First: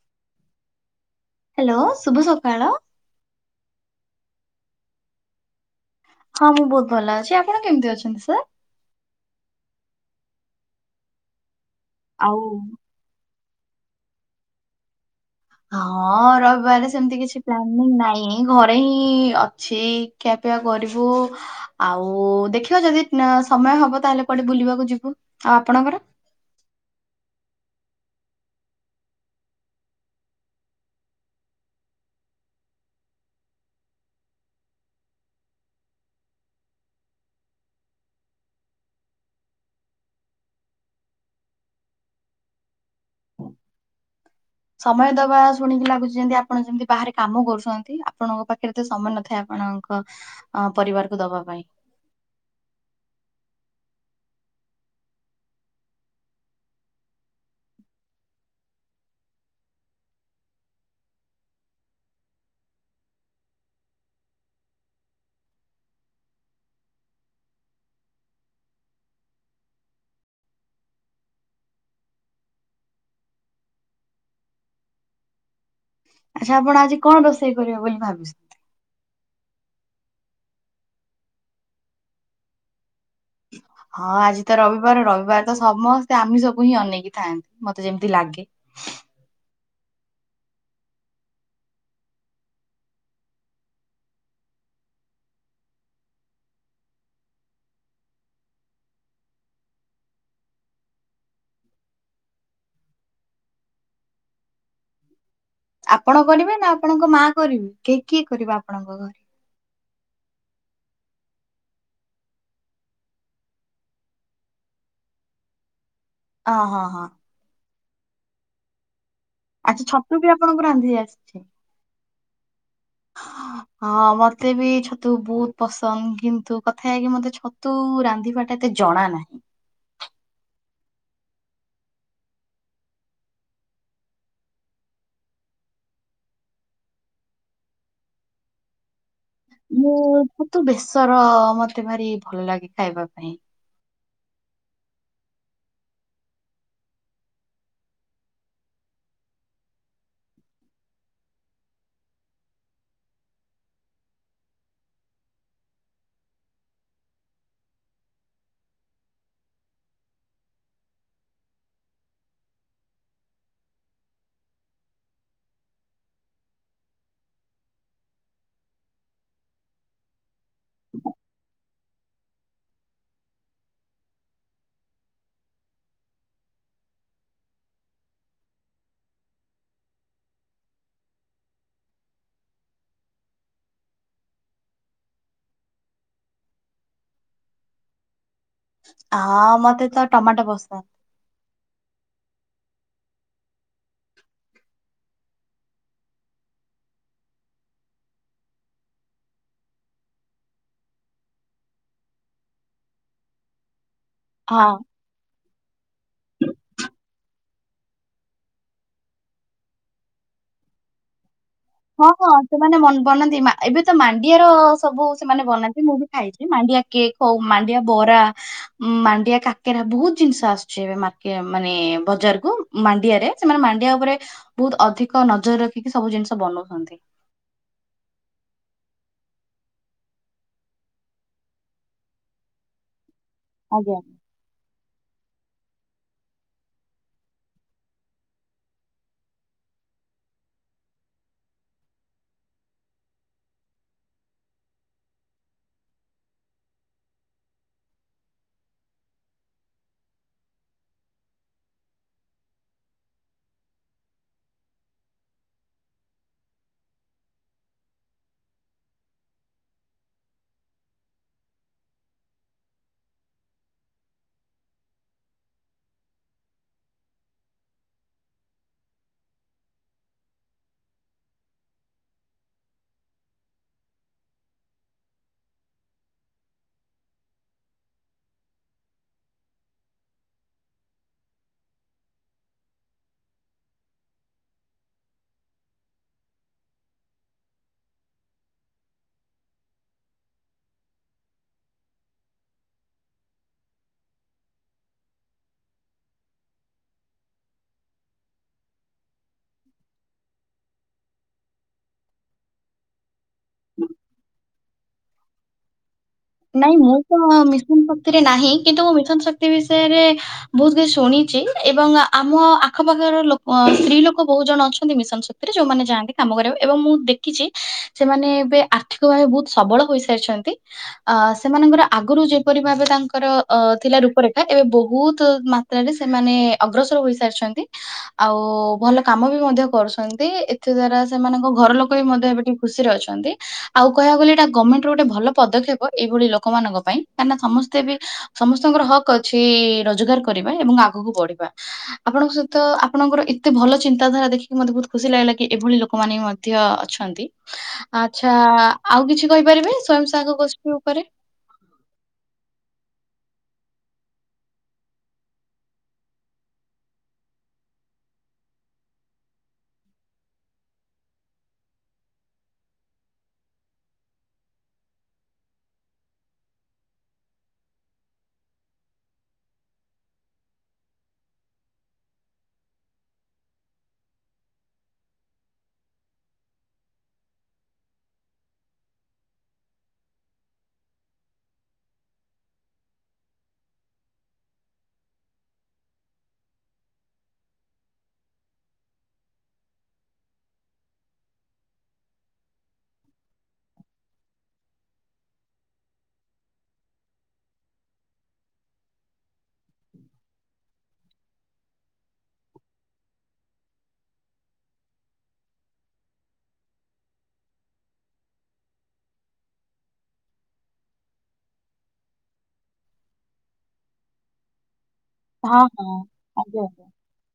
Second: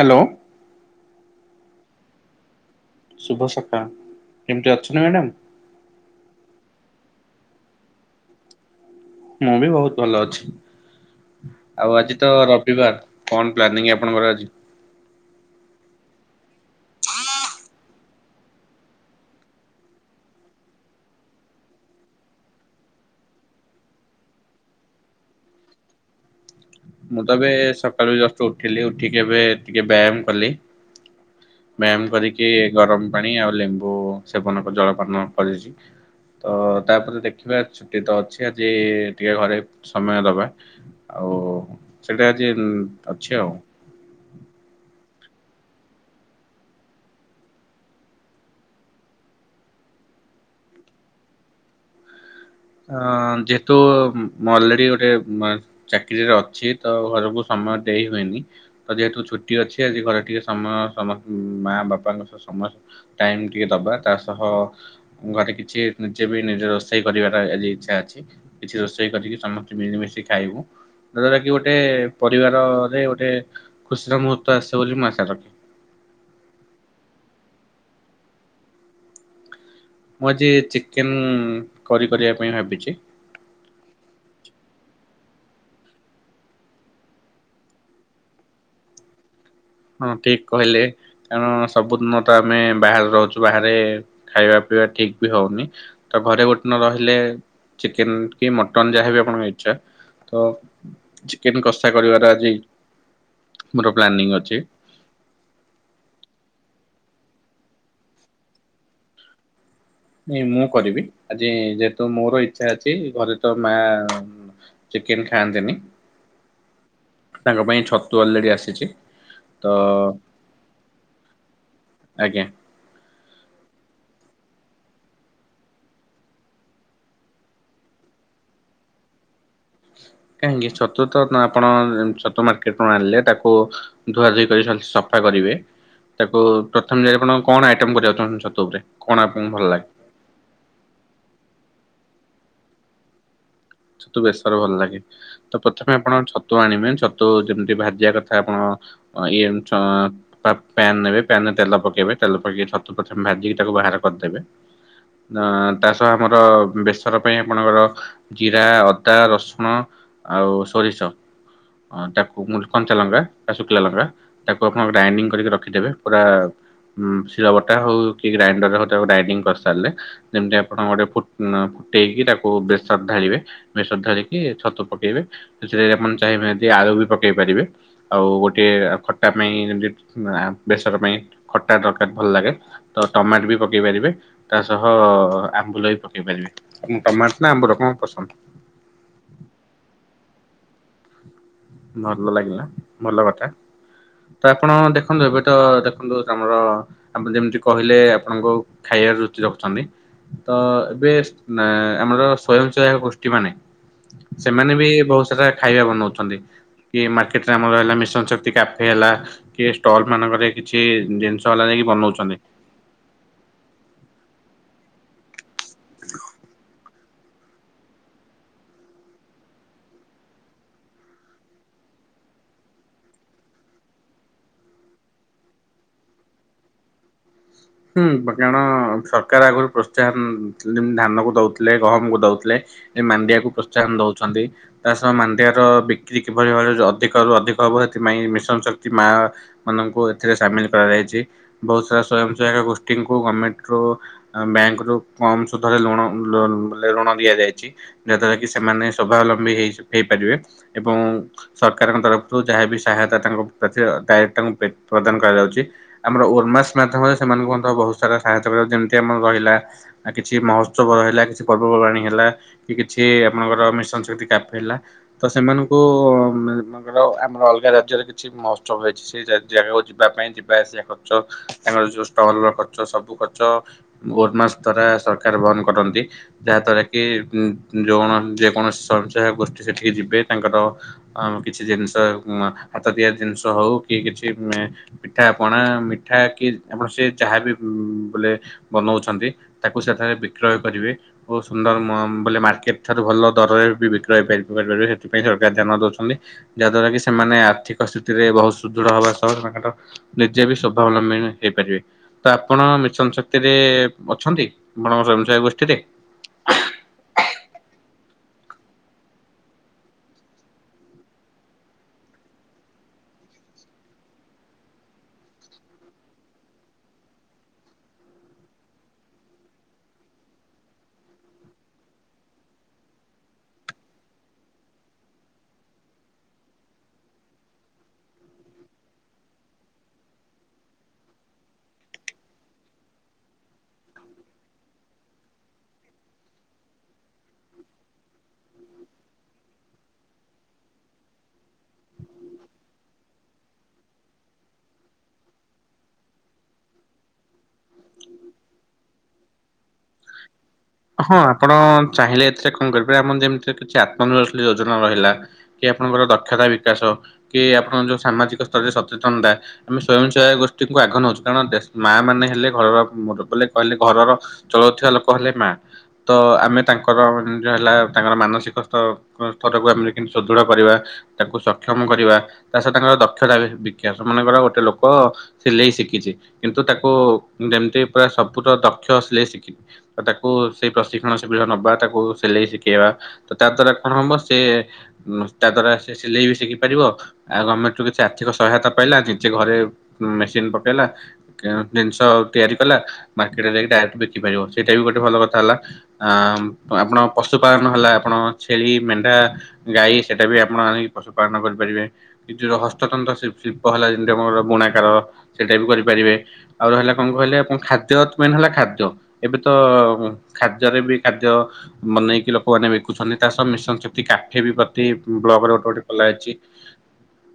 Hello. Hello ଶୁଭ ସକାଳ। ଶୁଭ ସକାଳ କେମିତି ଅଛନ୍ତି ମ୍ୟାଡାମ? ହଁ ମୁଁ ବହୁତ ଭଲ ଅଛି ଆପଣ କେମିତି ଅଛନ୍ତି ସାର୍? ମୁଁ ବି ବହୁତ ଭଲ ଅଛି ଆଉ ଆଜି ତ ରବିବାର। କଣ ପ୍ଲାନିଂ ଆପଣଙ୍କର ଆଜି? ହଁ ରବିବାରରେ ସେମିତି କିଛି ପ୍ଲାନିଂ ନାହିଁ ଘରେ ହିଁ ଅଛି କେ ପିଆ କରିବୁ ଆଉ ଦେଖିବା ଯଦି ନା ସମୟ ହବ ତାହେଲେ କୁଆଡେ ବୁଲିବାକୁ ଯିବୁ। ଆଉ ଆପଣଙ୍କର? [inaudible] ମୁଁ ତ ଏବେ ସକାଳୁ ଜଷ୍ଟ ଉଠିଲି ଉଠିକି ଏବେ ଟିକେ ବ୍ୟାୟାମ କଲି। ବ୍ୟାୟାମ କରିକି ଗରମ ପାଣି ଆଉ ଲେମ୍ବୁ ସେବନ କଲ ଜଳପାନ କରିଛି। ତ ତାପରେ ଦେଖିବା ଛୁଟି ତ ଅଛି ଆଜି ଟିକେ ଘରେ ସମୟ ଦବା। ଆଉ ସେଟା ଆଜି ଅଛି ଆଉ। ସମୟ ଦବା ଶୁଣିକି ଲାଗୁଛି ଯେମିତି ଆପଣ ଯେମିତି ବାହାରେ କାମ କରୁଛନ୍ତି। ଆପଣଙ୍କ ପାଖରେ ଏତେ ସମୟ ନଥାଏ ଆପଣଙ୍କ ଅ ପରିବାରକୁ ଦବା ପାଇଁ। [inaudible] ଅ ଯେହେତୁ ମୁଁ ଅଲରେଡି ଗୋଟେ ମ ଚାକିରିରେ ଅଛି ତ ଘରକୁ ସମ ସମୟ ଦେଇ ହୁଏନି ତ ଯେହେତୁ ଛୁଟି ଅଛି ଆଜି ଘରେ ଟିକେ ସମୟ ସମସ୍ତ ମା ବାପାଙ୍କ ସହ ସମ ଟାଇମ୍ ଟିକେ ଦବା ତା ସହ ଘରେ କିଛି ନିଜେ ବି ନିଜ ରୋଷେଇ କରିବା। ତ ଆଜି ଇଛା ଅଛି କିଛି ରୋଷେଇ କରିକି ସମସ୍ତେ ମିଳିମିଶି ଖାଇବୁ। ଯାହାଦ୍ଵାରା କି ଗୋଟେ ପରିବାରରେ ଗୋଟେ ଖୁସିର ମୁହୂର୍ତ୍ତ ଆସେ ବୋଲି ମୁଁ ଆଶା ରଖେ। ଆଚ୍ଛା ଆପଣ ଆଜି କଣ ରୋଷେଇ କରିବେ ବୋଲି ଭାବିଛନ୍ତି? ମୁଁ ଆଜି ଚିକେନ୍ କରି କରିବା ପାଇଁ ଭାବିଚି। ହଁ ଆଜି ତ ରବିବାର ରବିବାର ତ ସମସ୍ତେ ଆମିଷ କୁ ହିଁ ଅନେଇକି ଥାନ୍ତି, ମତେ ଯେମିତି ଲାଗେ। [inaudible] ହଁ ଠିକ କହିଲେ କାରଣ ସବୁଦିନ ତ ଆମେ ବାହାରେ ରହୁଚୁ, ବାହାରେ ଖାଇବା ପିବା ଠିକ ବି ହଉନି ତ ଘରେ ଗୋଟେ ଦିନ ରହିଲେ ଚିକେନ୍ କି ମଟନ୍ ଯାହାବି ଆପଣଙ୍କ ଇଚ୍ଛା ତ ଚିକେନ୍ କଷା କରିବାର ଆଜି ମୋର ପ୍ଲାନିଂ ଅଛି। ଆପଣ କରିବେ ନା ଆପଣଙ୍କ ମା କରିବେ କ କିଏ କରିବ ଆପଣଙ୍କ ଘରେ? ନାଇଁ ମୁଁ କରିବି ଆଜି ଯେହେତୁ ମୋର ଇଚ୍ଛା ଅଛି, ଘରେ ତ ମା ଚିକେନ୍ ଖାଆନ୍ତିନି। ଅହ ହଁ। ତାଙ୍କ ପାଇଁ ଛତୁ ଅଲରେଡ଼ି ଆସିଚି। ଆଚ୍ଛା ଛତୁ ବି ଆପଣଙ୍କୁ ରାନ୍ଧି ଆସୁଚି। ଆଜ୍ଞା [unintelligible] ହଁ ମତେ ବି ଛତୁ ବହୁତ ପସନ୍ଦ କିନ୍ତୁ କଥା ଏଇଆ କି ମତେ ଛତୁ ରାନ୍ଧିବାଟା ଏତେ ଜଣା ନାହିଁ। କାହିଁକି ଛତୁ ତ ଆପଣ ଛତୁ ମାର୍କେଟ ରୁ ଆଣିଲେ ତାକୁ ଧୁଆ ଧୁଇ କରି ରଖି ସ ସଫା କରିବେ ତାକୁ ପ୍ରଥମେ ଯାଇ ଆପଣ କଣ ଆଇଟମ କରିବାକୁ ଚାହୁଁଛନ୍ତି ଛତୁ ଉପରେ? କଣ ଆପଣଙ୍କୁ ଭଲ ଲାଗେ? ମୁଁ ଛତୁ ବେସର ମତେ ଭାରି ଭଲ ଲାଗେ ଖାଇବା ପାଇଁ। ଛତୁ ବେଶର ଭଲ ଲାଗେ ତ ପ୍ରଥମେ ଆପଣ ଛତୁ ଆଣିବେ, ଛତୁ ଯେମତି ଭାଜିଆ କଥା ଆପଣ ଇଏ ଆଁ ପ୍ୟା ପ୍ୟାନ୍ ନେବେ ପ୍ୟାନ୍ ରେ ତେଲ ପକେଇବେ ତେଲ ପକେଇକି ଛତୁ ପ୍ରଥମେ ଭାଜିକି ତାକୁ ବାହାର କରିଦେବେ ଆଁ ତା ସହ ଆମର ବେସର ପାଇଁ ଆପଣଙ୍କର ଜିରା, ଅଦା, ରସୁଣ, ଆଉ ସୋରିଷ ଆଁ ତାକୁ ମୁଁ କଞ୍ଚା ଲଙ୍କା ବା ଶୁଖିଲା ଲଙ୍କା ତାକୁ ଆପଣ ଗ୍ରାଇଣ୍ଡିଙ୍ଗ କରିକି ରଖିଦେବେ ପୁରା ଉ ଶିଳବଟା ହଉ କି ଗ୍ରାଇଣ୍ଡର ରେ ହଉ ତାକୁ ଗ୍ରାଇଡିଙ୍ଗ କରି ସାରଲେ ସେମତି ଆପଣ ଗୋଟେ ପୁ ଉଁ ଟେଇକି ତାକୁ ବେଶୀ ଢାଳିବେ, ବେସର ଢାଳିକି ଛତୁ ପକେଇବେ, ସେ ଆପଣ ଚାହିଁବେ ଯଦି ଆଳୁ ବି ପକେଇ ପାରିବେ। ଆଉ ଗୋଟିଏ ଖଟା ପାଇଁ, ଯେମିତି ବେସର ପାଇଁ, ଖଟା ଦରକାର ଭଲ ଲାଗେ। ତ ଟମାଟ ବି ପକେଇ ପାରିବେ, ତା ସହ ଆମ୍ବୁଲ ବି ପକେଇ ପାରିବେ, ଉଁ ଟମାଟ ନା ଆମ୍ବୁଲ? ହଁ ପସନ୍ଦ। ହଁ ମତେ ତ ଟମାଟୋ ପସନ୍ଦ। ଭଲ ଲାଗିଲା, ଭଲ କଥା। ତ ଆପଣ ଦେଖନ୍ତୁ ଏବେ ତ, ଦେଖନ୍ତୁ ଆମର ଆପ ଯେମିତି କହିଲେ, ଆପଣଙ୍କୁ ଖାଇ ରେ ରୁଚି ରଖୁଛନ୍ତି। ତ ଏବେ ଅଁ ଆମର ସ୍ଵୟଂସହାୟକ ଗୋଷ୍ଠୀ ମାନେ ହଁ। ସେମାନେ ବି ବହୁତ୍ ସାରା ଖାଇବା ବନଉଛନ୍ତି। କି ମାର୍କେଟରେ ରେ ଆମର ହେଲା କି ମିଶନ ଶକ୍ତି କ୍ୟଫେ୍ ହେଲା କି ଷ୍ଟଲ୍ ମାନଙ୍କରେ କିଛି ଜିନି ହଁ ହଁ ସେମାନେ ମ ବନାନ୍ତି। ଏବେ ତ ମାଣ୍ଡିଆର ସବୁ ସେମାନେ ବନାନ୍ତି। ମୁଁ ବି ଖାଇଛି ମାଣ୍ଡିଆ କି କଉ ମାଣ୍ଡିଆ ବରା ମାଣ୍ଡିଆ କାକେରା ବହୁତ ଜିନିଷ ଆସୁଛି ଏବେମାକିଆ ମାନେ ବଜାର କୁ ମାଣ୍ଡିଆ ରେ ସେମାନେ ମାଣ୍ଡିଆ ଉପରେ ବହୁତ ଅଧିକ ନଜର ରଖିକି ସବୁ ଜିନିଷ ବନଉ ହନ୍ତି। ହୁଁ କାରଣ ସରକାର ଆଗରୁ ପ୍ରୋତ୍ସାହନ ଯେମିତି ଧାନକୁ ଦଉଥିଲେ ଗହମକୁ ଦଉଥିଲେ। ମାଣ୍ଡିଆକୁ ପ୍ରୋତ୍ସାହନ ଆଜ୍ଞା। ଦଉଚନ୍ତି। ତା ସହ ମାଣ୍ଡିଆ ର ବିକ୍ରି କିଭଳି ଭାବରେ ଅଧିକ ରୁ ଅଧିକ ହବ ସେଥିପାଇଁ ମିଶନ ଶକ୍ତି ମା ମାନଙ୍କ ଏଥିରେ ସାମିଲ କରାଯାଇଚି ବହୁତ ସାରା ସୟଂ ଯାହାର ଗୋଷ୍ଠୀଙ୍କୁ ଗମେଣ୍ଟର ବ୍ୟାଙ୍କରୁ କମ୍ ସୁଧରେ ଲୁଣ ଲ ଋଣ ଦିଆଯାଇ ଇଚି ଯାହାଦ୍ଵାରା କି ସେମାନେ ସ୍ୱାବଲମ୍ବୀ ହେ ହେଇପାରିବେ ଏବଂ ସରକାରଙ୍କ ତରଫରୁ ଯାହାବି ସହାୟତା ତାଙ୍କ ପ୍ରତି ଡା ତାଙ୍କୁ ପ୍ରଦାନ କରାଯାଉଛି ଆମର ଉମାସ ମାଧ୍ୟମରେ ସେମାନଙ୍କୁ ମଧ୍ୟ ବହୁତ ସାରା ସହାୟତା କରିବା ଯେମିତି ଆମର ରହିଲା କିଛି ମହୋତ୍ସବ ରହିଲା କିଛି ପର୍ବପର୍ବାଣୀ ହେଲା। ଲା କି କିଛି ଆପଣଙ୍କର ମିଶନ୍ ଶକ୍ତି କ୍ୟାଫେ୍ ହେଲା ତ ସେମାନଙ୍କୁ ସେମାନଙ୍କର ଆମର ଅଲଗା ରାଜ୍ୟରେ କିଛି ମହୋତ୍ସବ ହେଇଛି ସେଇ ଜାଗାକୁ ଯିବା ପାଇଁ ଯିବା ଆସିବା ଖର୍ଚ୍ଚ ତାଙ୍କର ଯୋଉ ଟଲ ର ଖର୍ଚ ସବୁ ଖର୍ଚ୍ଚ ଗୋଟେମାସ ଦ୍ଵାରା ସରକାର ବହନ କରନ୍ତି, ଯାହା ଦ୍ଵାରା କି ଯୋଉମାନେ ଯେକୌଣସି ସଞ୍ଚୟ ଗୋଷ୍ଠୀ ସେଠିକି ଯିବେ ତାଙ୍କର କିଛି ଜିନିଷ ହାତ ତିଆରି ଜିନିଷ ହଉ କି କିଛି ପିଠା ପଣା ମିଠା କି ଆପଣ ସେ ଯାହାବି ବୋଲେ ବନଉଛନ୍ତି ତାକୁ ସେଠାରେ ବିକ୍ରୟ କରିବେ ଓ ସୁନ୍ଦର ମମ ବଲେ ମାର୍କେଟ ଠାରୁ ଭଲ ଦରରେ ବି ବିକ୍ରୟ ପାଇ [unintelligible] ସେଥିପାଇଁ ସରକାର ଧ୍ୟାନ ଦଉଛନ୍ତି। ଯାହାଦ୍ଵାରା କି ସେମ୍ ମାନେ ଆର୍ଥିକ ସ୍ଥିତିରେ ବହୁତ ସୁଦୃଢ଼ ହବା ସହ, ତାଙ୍କର ନିଜେ ବି ସ୍ୱଭାବଲମ୍ବୀନି ହେଇପାରିବେ। ତ ଆପଣ ମିଶନ ଶକ୍ତିରେ ଅଛନ୍ତି, ଆପଣଙ୍କ ସ୍ୱୟଂସହାୟକ ଗୋଷ୍ଠୀରେ? ନାଇଁ ମୁଁ ତ ମିଶନ ଶକ୍ତିରେ ନାହିଁ କିନ୍ତୁ ମୁଁ ମିଶନ ଶକ୍ତି ବିଷୟରେ ବହୁତ କିଛି ଶୁଣି ଚି ଏବଂ ଆମ ଆଖପାଖରୋ କ ଲୋକ ସ୍ତ୍ରୀ ଲୋକ ବହୁତ ଜଣ ଅଛନ୍ତି ମିଶନ ଶକ୍ତିରେ ଯୋଉମାନେ ଯାଆନ୍ତି କାମ। କାମ କରିବାକୁ ଏବଂ ମୁଁ ଦେଖିଛି ସେମାନେ ଏବେ ଆର୍ଥିକ ଭାବେ ବହୁତ ସବଳ ହୋଇସାରିଛନ୍ତି। ଅ ସେମାନଙ୍କର ଆଗୁରୁ ଯେପରି ଭାବେ ତାଙ୍କର ଅ ଥିଲା ରୂପରେଖା ଏବେ ବହୁତୁ ମାତ୍ରାରେ ସେ ମାନେ ଅଗ୍ରସର ହୋଇ ସାରିଛନ୍ତି ଆଉ ଭଲ କାମ ବି ମଧ୍ୟ କରୁଛନ୍ତି ଏଥିଦ୍ଵାରା ସେମାନଙ୍କ ଘର ଲୋକ ବି ମଧ୍ୟ ଏବେ ଟିକେ ଖୁସିରେ ଅଛନ୍ତି, ଆଉ କହିବାକୁ ଗଲେ ଏଟା ଗମେଣ୍ଟର ଗୋଟେ ଭଲ ପଦକ୍ଷେପ। ଏଇଭଳି ଲୋକମାନଙ୍କ ପାଇଁ କାହିଁକିନା ସମସ୍ତେ ବି ସମସ୍ତଙ୍କର ହକ୍ ଅଛି ରୋଜଗାର କରିବା ଏବଂ ଆ ଆଗୁକୁ ବଢିବା, ଆପଣଙ୍କ ସହିତ ଆପଣଙ୍କର ଏତେ ଭଲ ଚିନ୍ତାଧାରା ଦେଖିକି ମତେ ବହୁତ ଖୁସି ଲାଗିଲା କି ଏଭଳି ଲୋକ ଲୋକମାନେ ମଧ୍ୟ ଅଛନ୍ତି ଆଚ୍ଛା ଆଉ କିଛି କହିପାରିବେ ସ୍ଵୟଂସହାୟକ ଗୋଷ୍ ହଁ ଆପଣ ଚାହିଁଲେ ଏଥିରେ କଣ କରିବେ ଆମର ଯେମ କିଛି ଆତ୍ମ ନିର୍ଭରଶିଳ ଯୋଜନା ରହିଲା, କି ଆପଣଙ୍କର ଦକ୍ଷତା ବିକାଶ, କି ଆପଣଙ୍କ ଯୋଉ ସାମାଜିକ ସର୍ବେ ସଚେତନତା ଆମେ ସ୍ୱୟଂ ସୟା ଗୋଷ୍ଠୀଙ୍କୁ ଆଗ ନଉଛୁ କାରଣ ଦେ ମା ମାନେ ହେଲେ ଘର ର ମୁର କହିଲେ ଘରର ଚଳଉଥିବା ଲୋକ ହେଲେ ମା। ତ ଆମେ ତାଙ୍କର ଯା ହେଲା ତାଙ୍କର ମାନସିକ ସ୍ତର ସ୍ତରକୁ ଆମେ ଲେକିନ ସୁଦୃଢ କରି ବା ତାକୁ ସକ୍ଷମ କରିବା। ତା ସହିତ ତାଙ୍କର ଦକ୍ଷତା ବି ବିକ୍ୟାଶ ମନେକର ଗୋଟେ ଲୋକ ସେ ଲେ ଇ ଶିଖିଛି। କିନ୍ତୁ ତାକୁ ଯେମତି ପୁରା ସବୁୁର ଦକ୍ଷ ଆସିଲେ ଶିଖି ଅ ତା ଓ ସେ ପ୍ରଶିକ୍ଷଣ ସୁବିଧା ନବା, ତାକୁ ସିଲେଇ ଶିଖେଇବା, ତା ଦ୍ଵାରା କଣ ହବ ସେ ଉମ ତା ଦ୍ଵାରା ସେ ସିଲେଇ ବି ଶିଖି ପାରିବ ଆଉ ଗଭମେଣ୍ଟ ରୁ କିଛି ଆର୍ଥିକ ସହାୟତା ପାଇଲା କିଛି ଘରେ ଉମ ମେସିନ ପକେଇଲାଅଁ ଜିନିଷ ତିଆରି କଲା, ମାର୍କେଟରେ ଯାଇକି ଡାଇରେକ୍ଟ ବିକି ପାରିବ। ସେଇଟା ବି ଗୋଟେ ଭଲ କଥା ହେଲା। ଆ ଆପଣ ପଶୁପାଳନ ହେଲା ଆପଣ ଛେଳି, ମେଣ୍ଢା, ଗାଈ ଇ ସେଟା ବି ଆପଣ ଆଣି ପଶୁପାଳନ କରିପାରିବେ। କି ଯୋ ହସ୍ତତନ୍ତ୍ର ଶି ଶିଳ୍ପ ହେଲା ଯେମିତି ଆମର ବୁଣାକାର। ସେଟା ବି କରିପାରିବେ। ଆଉ ରହିଲା କଣ କହିଲେ ଆପଣ ଖାଦ୍ୟ ମେନ ହେଲା ଖାଦ୍ୟ ଏବେ ତ ଖାଦ୍ୟରେ ବି ଖାଦ୍ୟ ବନେଇକି ଲୋକମାନେ ବିକୁଛନ୍ତି। ତା ସହ ମିଶନ ସେତି କାଠେ ବି ଅ ଟି ବ୍ଲକରେ ଗୋଟେ ଗୋଟେ ଖୋଲା ଅଛି।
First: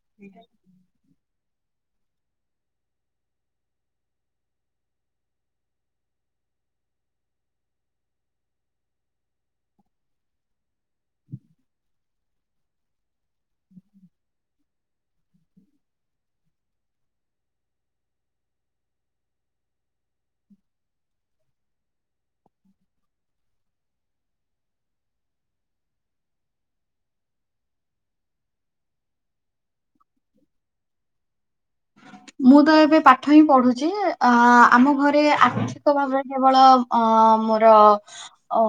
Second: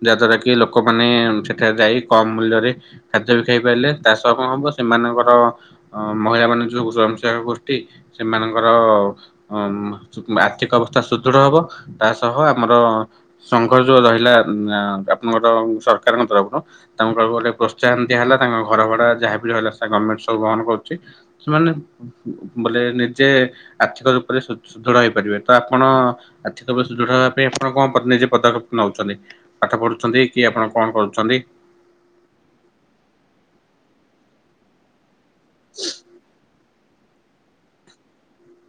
ଯାହା ଦ୍ଵାରା କି ଲୋକମାନେ ସେଠାରେ ଯାଇ କମ ମୂଲ୍ୟରେ ଖାଦ୍ୟ ବି ଖାଇ ପାରିଲେ ତା ସହ କଣ ହବ ସେମାନଙ୍କର ଅ ମହିଳା ମାନେ ଯୋଉ ସ୍ୱୟଂ [unintelligible] ଗୋଷ୍ଠୀ ସେମାନଙ୍କର ଆର୍ଥିକ ଉମ ଅବସ୍ଥା ସୁଦୃଢ ହବ ତା ସହ ଆମର ସଂଘ ଯୋଉ ରହିଲା ଉମ ଆପଣଙ୍କର ସରକାରଙ୍କ ତରଫରୁ ତାଙ୍କ ସବୁଆଡେ ପ୍ରୋତ୍ସାହନ ବି ହେଲା ତାଙ୍କ ଘର ଭଡା ଯାହା ବି ରହିଲା [unintelligible] ଗୋଭମେଣ୍ଟ ସବୁ ବହନ କରୁଛି ସେମାନେ ବୋଲେ ନିଜେ ଆର୍ଥିକ ରୂପରେ ସୁ ସୁଦୃଢ ହେଇପାରିବେ ତ ଆପଣ ଆର୍ଥିକ [unintelligible] ସୁଦୃଢ ତା ପାଇଁ ଆପଣ କଣ ପ ନିଜେ ପଦକ୍ଷେପ ନଉଛନ୍ତି। ପାଠ ପଢୁଛନ୍ତି କି ଆପଣ କଣ କରୁଛନ୍ତି? ମୁଁ ତ ଏବେ ପାଠ ହିଁ ପଢୁଛି ଅ ଆମ ଘରେ ଆର୍ଥିକ ଭାବରେ କେବଳ ଅ ମୋର ଅ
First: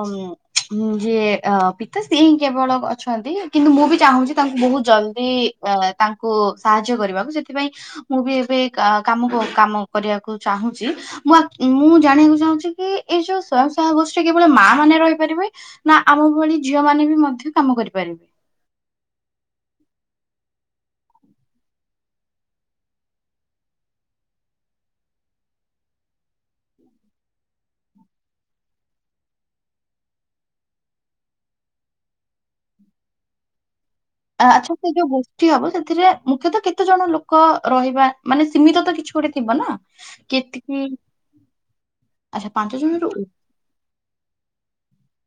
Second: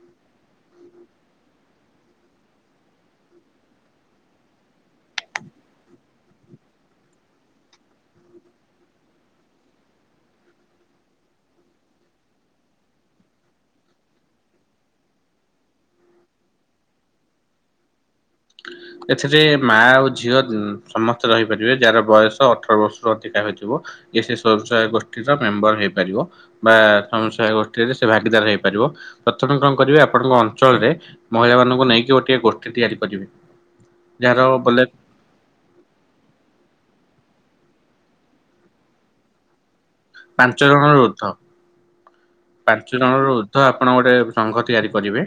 ଉମ ଯିଏ ଅ ପିତା ଶ୍ରୀ ହିଁ କେବଳ ଅଛ ନ୍ତି। କିନ୍ତୁ ମୁଁ ବି ଚାହୁଁଛି ତାଙ୍କୁ ବହୁତ ଜଲଦି ଅ ତାଙ୍କୁ ସାହାଯ୍ୟ କରିବାକୁ। ସେଥିପାଇଁ ମୁଁ ବି ଏବେ କା କାମ କ କାମ କରିବାକୁ ଚାହୁଁଛି। ମୁଁ ଆଉ ମୁଁ ଜାଣିବାକୁ ଚାହୁଁଛି କି ଏଇ ଯୋଉ ସ୍ଵୟଂସହାୟ ଗୋଷ୍ଠୀ କେବଳ ମା ମାନେ ରହିପାରିବେ ନା ଆମ ଭଳି ଝିଅ ମାନେ ବି ମଧ୍ୟ କାମ କରିପାରିବେ। ଏଥିରେ ମା ଆଉ ଝିଅ ଉମ ସମସ୍ତେ ରହିପାରିବେ ଯାହାର ବୟସ ଅଠର ବର୍ଷରୁ ଅଧିକ। ତା ହୋଇଥିବ ଯେ ସେ ସ୍ୱୟଂ ସହାୟ ଗୋଷ୍ଠୀ ର ମେମ୍ବର ବି ହେଇପାରିବ ବା ସ୍ୱୟଂ ସହାୟ ଗୋଷ୍ଠୀରେ ସେ ଭାଗିଦା ଦାର ହେଇପାରିବ। ପ୍ରଥମେ କଣ କରିବେ ଆପଣଙ୍କ ଅଞ୍ଚଳରେ ମହିଳା ମାନଙ୍କୁ ନେଇକି ଗୋଟିଏ ଗୋଷ୍ଠୀ ତିଆରି କରିବେ। ଯାହାର ଆ ଆଚ୍ଛା ବୋଲେ ସେ ଯୋଉ ଗୋଷ୍ଠୀ ହବ ସେଥିରେ ମୁଖ୍ୟତଃ କେତେ ଜଣ ଲୋ କ ରହିବା ମାନେ ସୀମିତ ତ କିଛି ଗୋଟେ ଥିବ ନା। ପାଞ୍ଚ କେତିକି ଜଣରୁ ଉର୍ଦ୍ଧ। ଆଚ୍ଛା ପାଞ୍ଚ ଜଣ ଜଣରୁ ରୁ ଉର୍ଦ୍ଧ୍ୱ ଆପଣ ଗୋଟେ ସଂଘ ତିଆରି କରିବେ।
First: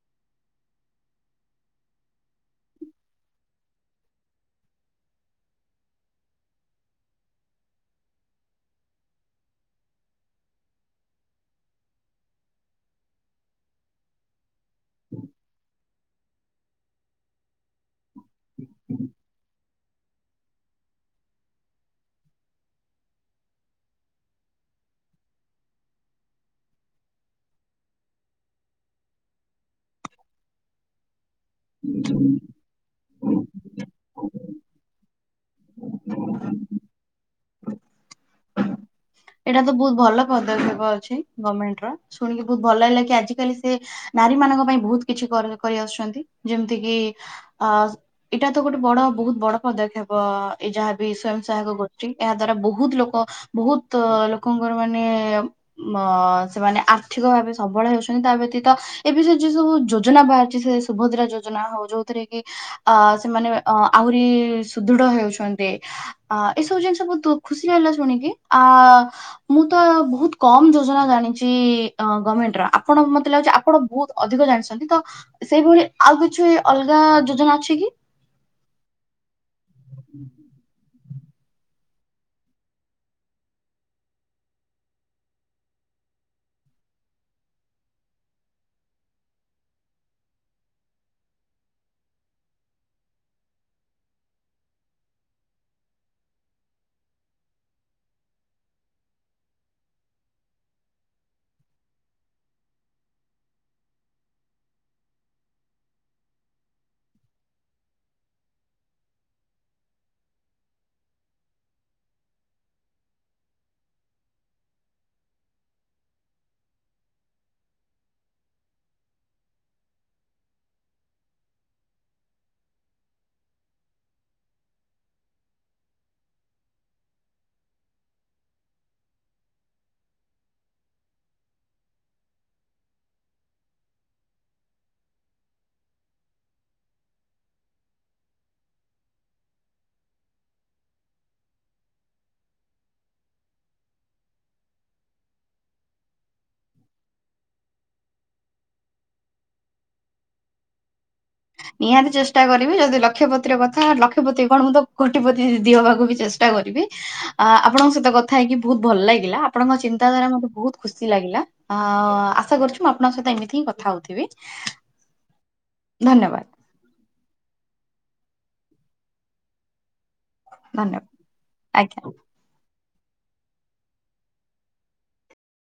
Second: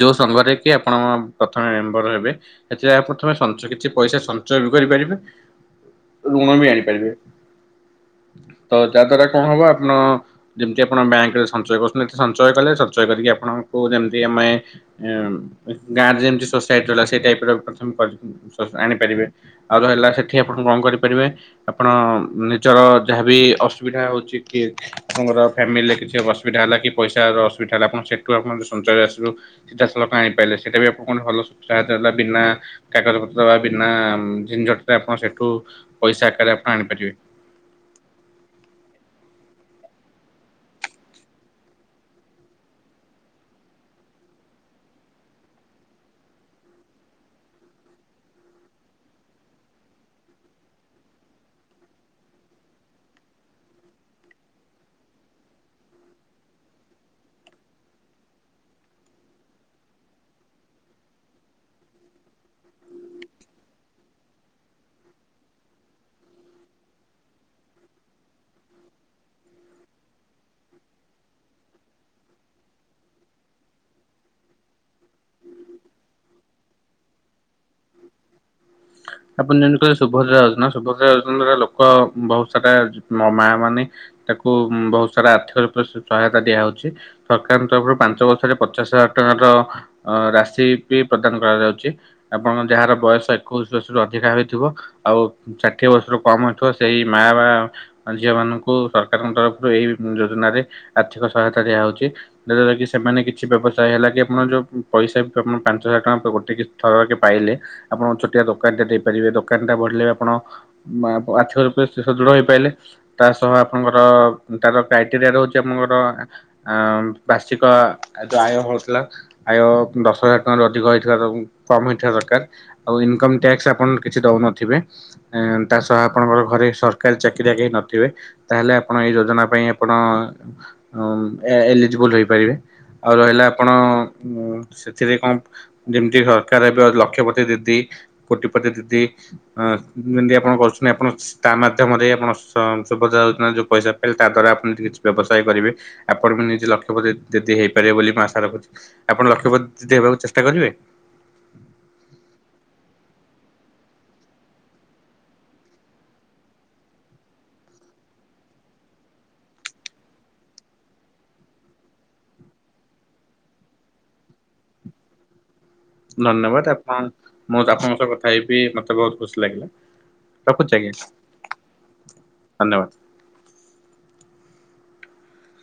ଯୋଉ ସଂଘରେ କି ଆପଣ ପ୍ରଥମେ ମେମ୍ବର ହେବେ ସେଥିରେ ଆ ପ୍ରଥମେ ସଞ୍ଚୟ କିଛି ପଇସା ସଞ୍ଚୟ ବି କ କରିପାରିବେ। ଋଣ ବି ଆଣିପାରିବେ। ତ ଯା ଦ୍ଵାରା କଣ ହବ ଆପଣ ଯେମିତି ଆପଣ ବ୍ୟାଙ୍କରେ ସଞ୍ଚୟ କରୁଛନ୍ତି ଏ [unintelligible] ସଞ୍ଚୟ କଲେ, ସଞ୍ଚୟ କରିକି ଆପଣଙ୍କୁ ଯେମିତି ଆମେ ଉମ ଗାଁରେ ଯେମିତି ସୋସାଇଟ ରହିଲା ସେ ଟାଇପ ର ପ୍ରଥମେ [unintelligible] ଆଣିପାରିବେ। ଆଉ ରହିଲା ସେଠି ଆପ [unintelligible] ଣ କରିପାରିବେ। ଆପଣ ନିଜର ଯାହାବି ଅସୁବିଧା ହଉଛି କି ଆପଙ୍କର ଫ୍ୟାମିଲିରେ କିଛି ଅସୁବିଧା ହେଲା କି ପଇସାର ଅସୁବିଧା ହେଲା ଆପଣ ସେଠୁ ଆପଣ ସଞ୍ଚୟ ଆସିବୁ ସିଧାସଳଖ ଆଣି ପାଇଲେ। ସେଟା ବି ଆପଣ କଣ ଭଲ ସୁ ସାହାୟତା ଦେଲା। ବିନା କାଗଜ ପତ୍ର ବା ବିନା ଉମ ଜିନଝଟକା ଆପଣ ସେଠୁ ପଇସା ଆକାରରେ ଆପଣ ଆଣିପାରିବେ। ଏଇଟା ତ ବହୁତ ଭଲ ପଦକ୍ଷେପ ଅଛି ଗଭର୍ଣ୍ଣମେଣ୍ଟ ର ଶୁଣିକି ବହୁତ ଭଲ ହେଲା କି ଆଜିିକାଲି ସେ ନା ନାରୀ ମାନଙ୍କ ପାଇଁ ବହୁତ କିଛି କରି କରିଆସୁଛନ୍ତି। ଯେମିତିକି ଆ ଇଟା ତ ଗୋଟେ ବଡ ବ ବହୁତ ବଡ ପଦକ୍ଷେପ ଏ ଯାହାବି ସ୍ଵୟଂ ସହାୟକ ଗୋଷ୍ଠୀ, ଏହା ଦ୍ଵାରା ବହୁତ ଲୋକ ବହୁତ ତ ଲୋକଙ୍କର ମାନେ ଅ ସେମାନେ ଆର୍ଥିକ ଭାବେ ସବଳ ହେଉଛନ୍ତି ତା ବ୍ୟତୀତ ଏବେ ଯେ ଯେ ସବୁ ଯୋଜନା ବାହାରିଛି ସେ ସୁଭଦ୍ରା ଯୋଜନା ହଉ ଯୋଉଥିରେ କି ଅ ସେମାନେ ଅ ଆହୁରି ସୁଦୃଢ ହେଉଛନ୍ତି। ଅ ଏସବୁ ଜିନିଷ ବହୁତ ଖୁସି ଲାଗିଲା ଶୁଣିକି। ଆ ମୁଁ ତ ବହୁତ କମ ଯୋଜନା ଜାଣିଛି ଅ ଗଭମେଣ୍ଟର ଆପଣ ମତେ ଲାଗୁଛି ଆପଣ ବହୁତ ଅଧିକ ଜାଣିଛନ୍ତି ତ ସେଇଭଳି ଆଉ କିଛି ଅଲଗା ଯୋଜନା ଅଛି କି? ଆପଣ ଜଣି କହିଲେ ସୁଭଦ୍ରା ଯୋଜନା ସୁଭଦ୍ରା ଯୋଜ [unintelligible] ଲୋକ ବହୁତ ସାରା ମ ମା ମାନେ ତାକୁ ଉଁ ବହୁତ ସାରା ଆର୍ଥିକ ରୂପେ ସ ସହା ୟତା ଦିଆ ହଉଛି ସରକାରଙ୍କ ତରଫରୁ ପାଞ୍ଚ ବର୍ଷରେ ପଚାଶ ହଜାର ଟଙ୍କାର ଅଁ ରାଶି ବି ପ୍ରଦା କରାଯାଉଛି ଆପଣ ଙ୍କ ଯାହାର ବୟସ ଏକୋଇଶ ବର୍ଷରୁ ଅଧିକା ହୋଇଥିବ ଆଉ ଷାଠିଏ ବର୍ଷରୁ କମ ହୋଇଥିବ ସେଇ ମା ବା ଅ ଝିଅ ମାନଙ୍କୁ। ଉ ସରକାରଙ୍କ ତରଫରୁ ଏହି ମ ଯୋଜନା ରେ ଆର୍ଥିକ ସହାୟତା ଦିଆହଉଛି ଯା ଦ୍ୱାରା କି ସେମାନେ କିଛି ବ୍ୟବ ସାୟ ହେଲା କିି ଆପଣ ଯୋଉ ପଇସା ଆପଣ ପାଞ୍ଚ ହଜାର ଟଙ୍କା ଗୋଟେ କି ଥରକେ ପାଇଲେ ଆପଣ ଛୋଟିଆ ଦୋ ଦୋକାନଟା ଦେଇପାରିବେ ଦୋକାନ ଟା ବଢିଲେ ଆପଣ ମା ପ ଆର୍ଥିକ ରୂପେ ସୁସଦୃଢ ହେଇପାଇଲେ ତା ସହ ଆପଣଙ୍କର ତାର କ୍ରାଇଟେରିଆ ରହୁଛି ଆପଣଙ୍କର ଆଁ ବାର୍ଷିକ ଆ ଯୋଉ ଆୟ। ଧବଳ ଥିଲା ଆୟ ଦଶହଜାର ଟଙ୍କା ରୁ ଅଧିକ ହେଇଥିବା [unintelligible] କମ ହେଇଥିବା ଦରକାର ଆଉ ଇନକମ୍। ଟ୍ୟାକ୍ସ ଆପଣ କିଛି ଦଉନଥିବେ ଆଁ ତା ସହ ଆପଣଙ୍କର ଘରେ ସରକାରୀ ଚାକିରିଆ କେହି ନଥିବେ। ତାହେଲେ ଆପଣ ଏଇ ଯୋଜନା ପାଇଁ ଆପଣ ଅଁମ ଏ-ଏ-ଏଲିଜିବୁଲ ହେଇପାରିବେ। ଆଉ ରହିଲା ଆପଣ ଉଁ ସେଥିରେ କଣ ଯେମିତି ସରକାର ଏବେ ଲକ୍ଷପତି ଦିଦି। କୋଟିପତି ଦଦି ଅଁ ଯେମିତି ଆପଣ କରୁଛନ୍ତି ଆପଣ ତା ମାଧ୍ୟମରେ ଆପଣ ସ ସୁ ଯଉ ଦିନ ଯଉ ପଇସା ପାଇଲେ ତା ଦ୍ୱାରା ଆପଣ ଟି କିଛି ବ୍ୟବସାୟ କରିବେ ଆପଣ ବି ନିଜେ ଲକ୍ଷ୍ୟ ପତି ଦିଦି ହେଇପାରିବେ ବୋଲି। ମୁଁ ଆଶା ରଖୁଚି ଆପଣ ଲକ୍ଷପତି ଦିଦି ହେବାକୁ ଚେଷ୍ଟା କରିବେ। ନିହାତି ଚେଷ୍ଟା କରିବି ଯଦି ଲକ୍ଷପତିର କଥା ଲକ୍ଷପତି କଣ ମୁଁ ତ କୋଟିପତି ଦିଦି ହବାକୁ ବି ଚେଷ୍ଟା କରିବି ଆ ଆପଣଙ୍କ ସହିତ କଥା ହେଇକି ବହୁତ ଭଲ ଲାଗିଲା ଆପଣଙ୍କ ଚିନ୍ତା ଧାରା ମତେ ବହୁତ ଖୁସି ଲାଗିଲା। ଅ ଆଶା କରୁଛି ମୁଁ ଆପଣଙ୍କ ସହିତ ଏମିତି ହିଁ କଥା ହଉଥିବି। ହଁ ଧନ୍ୟବାଦ ଆପଣ ମୁଁ ଆପଣଙ୍କ ସହ କଥା ହେଇ ବି ମତେ ବହୁତ ଖୁସି ଲାଗିଲା। ରଖୁଛି ଆଜ୍ଞା ଧନ୍ୟବାଦ ଆଜ୍ଞା। ଧନ୍ୟବାଦ।